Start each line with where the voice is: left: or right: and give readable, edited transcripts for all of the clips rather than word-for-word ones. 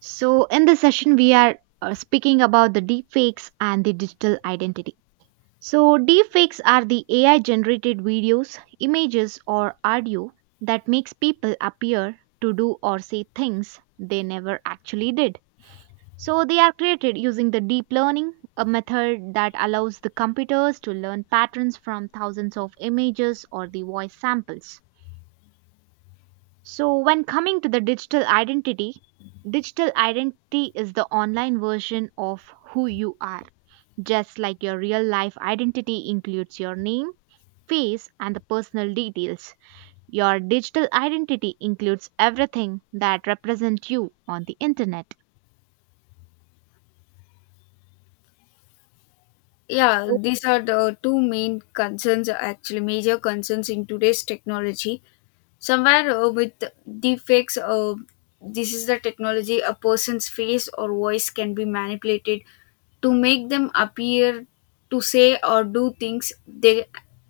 right: So, in this session, we are speaking about the deepfakes and the digital identity. So, deepfakes are the AI generated videos, images, or audio that makes people appear to do or say things they never actually did. So, they are created using the deep learning, a method that allows the computers to learn patterns from thousands of images or the voice samples. So, when coming to the digital identity is the online version of who you are. Just like your real life identity includes your name, face, and the personal details, your digital identity includes everything that represents you on the internet.
left: Yeah, these are the two main concerns, actually, major concerns in today's technology. Somewhere with deepfakes, this is the technology a person's face or voice can be manipulated to make them appear to say or do things they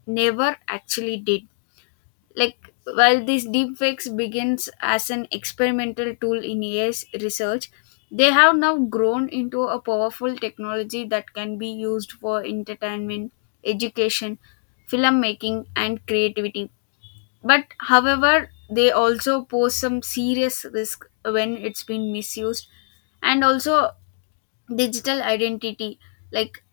left: never actually did. Like while these deepfakes begins as an experimental tool in AI's research, they have now grown into a powerful technology that can be used for entertainment, education, filmmaking, and creativity. But however, they also pose some serious risk when it's been misused, and also digital identity. Like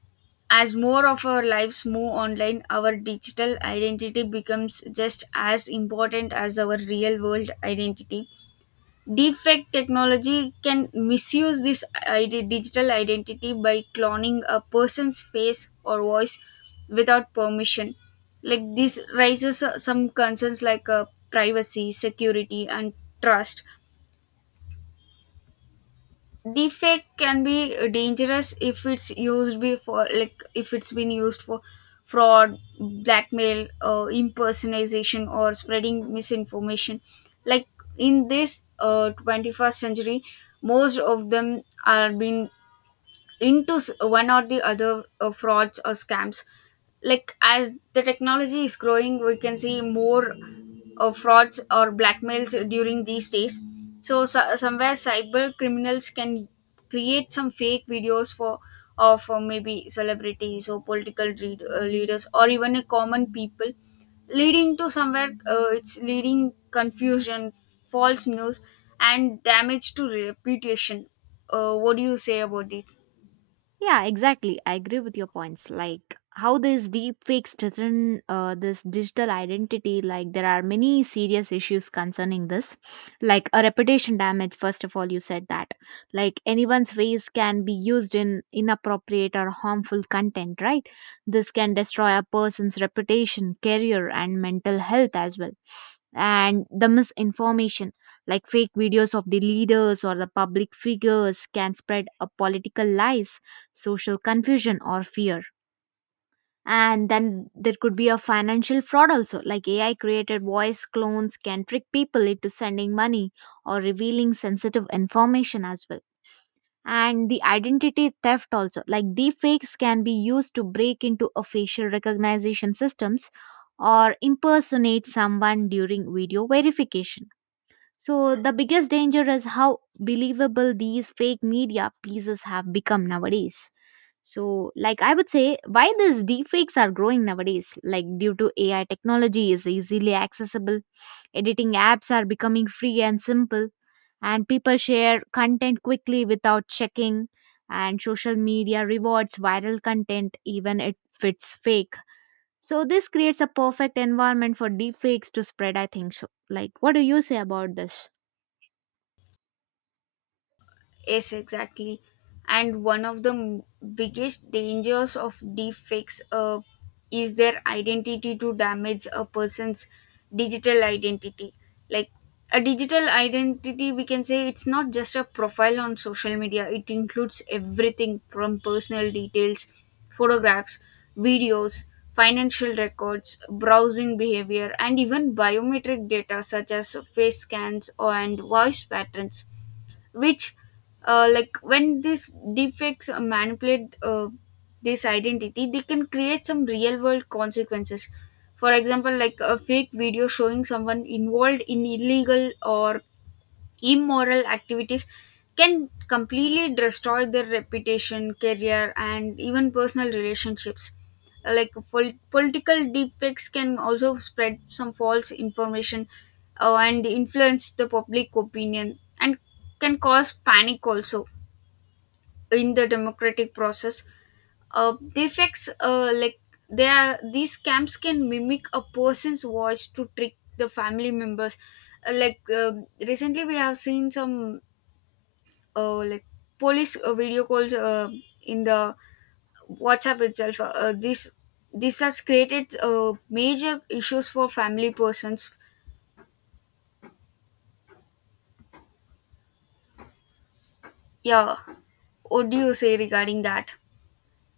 left: as more of our lives move online, our digital identity becomes just as important as our real world identity. Deepfake technology can misuse this digital identity by cloning a person's face or voice without permission. Like this raises some concerns like privacy, security, and trust. Defect can be dangerous if it's used before, like if it's been used for fraud, blackmail, impersonation or spreading misinformation. Like in this 21st century, most of them are being into one or the other frauds or scams. Like as the technology is growing, we can see more frauds or blackmails during these days. So somewhere cyber criminals can create some fake videos for of maybe celebrities or political leaders or even a common people, leading to somewhere, it's leading confusion, false news, and damage to reputation. What do you say about this?
right: Yeah, exactly. I agree with your points. Like how these deep fakes threaten this digital identity. Like there are many serious issues concerning this, like a reputation damage. First of all, you said that like anyone's face can be used in inappropriate or harmful content, right? This can destroy a person's reputation, career, and mental health as well, and the misinformation like fake videos of the leaders or the public figures can spread a political lies, social confusion, or fear. And then there could be a financial fraud also, like ai created voice clones can trick people into sending money or revealing sensitive information as well. And the identity theft also, like deepfakes can be used to break into a facial recognition systems or impersonate someone during video verification. So, the biggest danger is how believable these fake media pieces have become nowadays. So, like I would say, why these deepfakes are growing nowadays, like due to AI technology is easily accessible, editing apps are becoming free and simple, and people share content quickly without checking, and social media rewards viral content even if it's fake. So, this creates a perfect environment for deepfakes to spread, I think so. Like, what do you say about this?
left: Yes, exactly. And one of the biggest dangers of deepfakes is their identity to damage a person's digital identity. Like a digital identity, we can say it's not just a profile on social media, it includes everything from personal details, photographs, videos, financial records, browsing behavior, and even biometric data such as face scans and voice patterns, which, like when these defects manipulate this identity, they can create some real world consequences. For example, like a fake video showing someone involved in illegal or immoral activities can completely destroy their reputation, career, and even personal relationships. Like political defects can also spread some false information and influence the public opinion and can cause panic also in the democratic process. Defects. Like they are, these scams can mimic a person's voice to trick the family members. Like recently, we have seen some like police video calls in the WhatsApp itself. This has created major issues for family persons. Yeah, what do you say regarding that?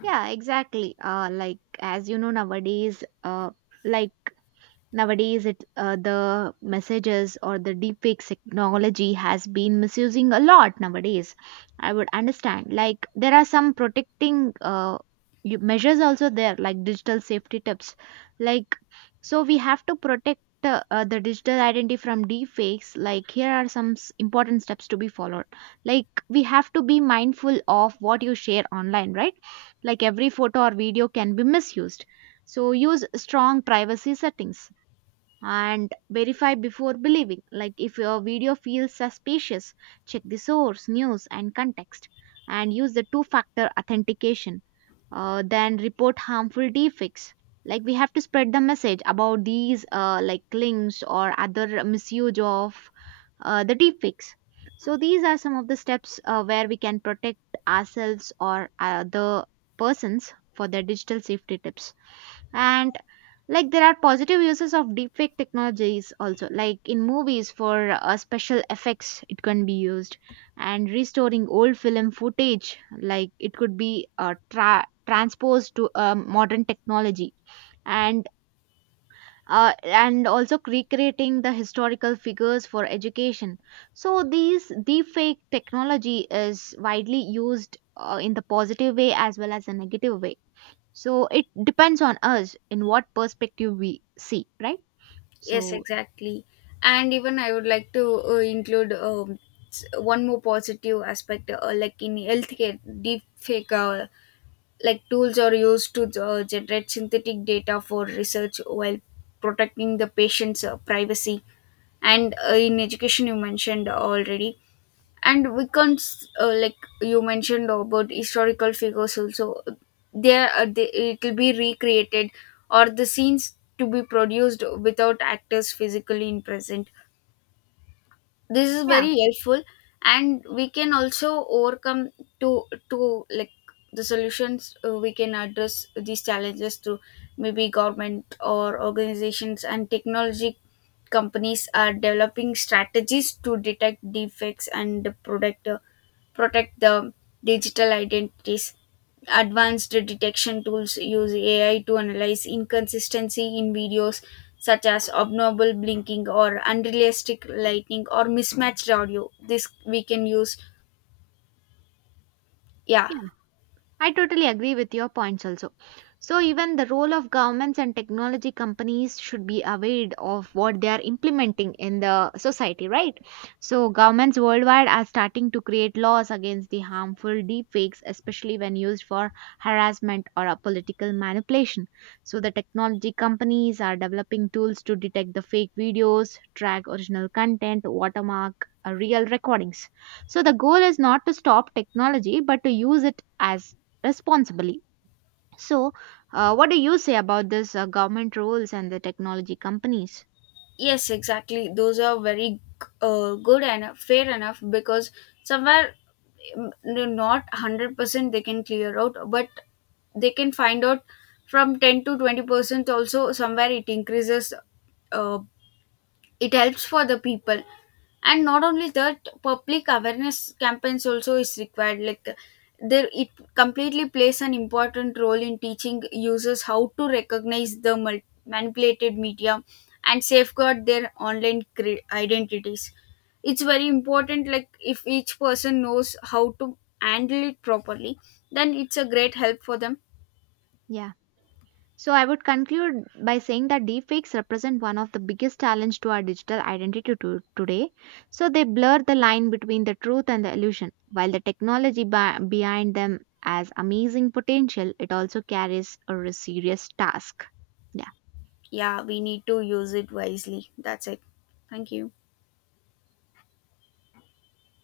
right: Yeah, exactly. Like as you know nowadays, like nowadays, it the messages or the deepfake technology has been misusing a lot nowadays. I would understand. Like there are some protecting measures also there, like digital safety tips. Like so, we have to protect the digital identity from deepfakes. Like here are some important steps to be followed. Like we have to be mindful of what you share online, right? Like every photo or video can be misused. So use strong privacy settings and verify before believing. Like if your video feels suspicious, check the source, news, and context, and use the two factor authentication. Then report harmful defects. Like we have to spread the message about these like links or other misuse of the deepfakes. So these are some of the steps where we can protect ourselves or other persons for their digital safety tips. And like there are positive uses of deepfake technologies also. Like in movies for special effects, it can be used, and restoring old film footage, like it could be transposed to modern technology, and and also recreating the historical figures for education. So these deepfake technology is widely used in the positive way as well as the negative way. So it depends on us in what perspective we see, right?
left: Yes,
right: So
left: exactly. And even I would like to include one more positive aspect, like in healthcare, deep fake like tools are used to generate synthetic data for research while protecting the patient's privacy, and in education you mentioned already, and we can't, like you mentioned about historical figures also, there they, it will be recreated, or the scenes to be produced without actors physically in present. This is
right: yeah,
left: very helpful. And we can also overcome to to like the solutions, we can address these challenges through maybe government or organizations and technology companies are developing strategies to detect defects and protect protect the digital identities. Advanced detection tools use AI to analyze inconsistency in videos such as abnormal blinking or unrealistic lighting or mismatched audio. This we can use. Yeah,
right: I totally agree with your points also. So even the role of governments and technology companies should be aware of what they are implementing in the society, right? So governments worldwide are starting to create laws against the harmful deepfakes, especially when used for harassment or a political manipulation. So the technology companies are developing tools to detect the fake videos, track original content, watermark real recordings. So the goal is not to stop technology, but to use it as responsibly. So, what do you say about this government roles and the technology companies?
left: yes, exactly. Those are very good and fair enough because somewhere, mm, they're not 100% they can clear out, but they can find out from 10 to 20% also, somewhere it increases, uh, it helps for the people. And not only that, public awareness campaigns also is required. Like there it completely plays an important role in teaching users how to recognize the manipulated media and safeguard their online identities. It's very important, like if each person knows how to handle it properly, then it's a great help for them.
right: Yeah. So, I would conclude by saying that deepfakes represent one of the biggest challenge to our digital identity today. So, they blur the line between the truth and the illusion. While the technology behind them has amazing potential, it also carries a serious task. Yeah.
left: Yeah, we need to use it wisely. That's it. Thank you.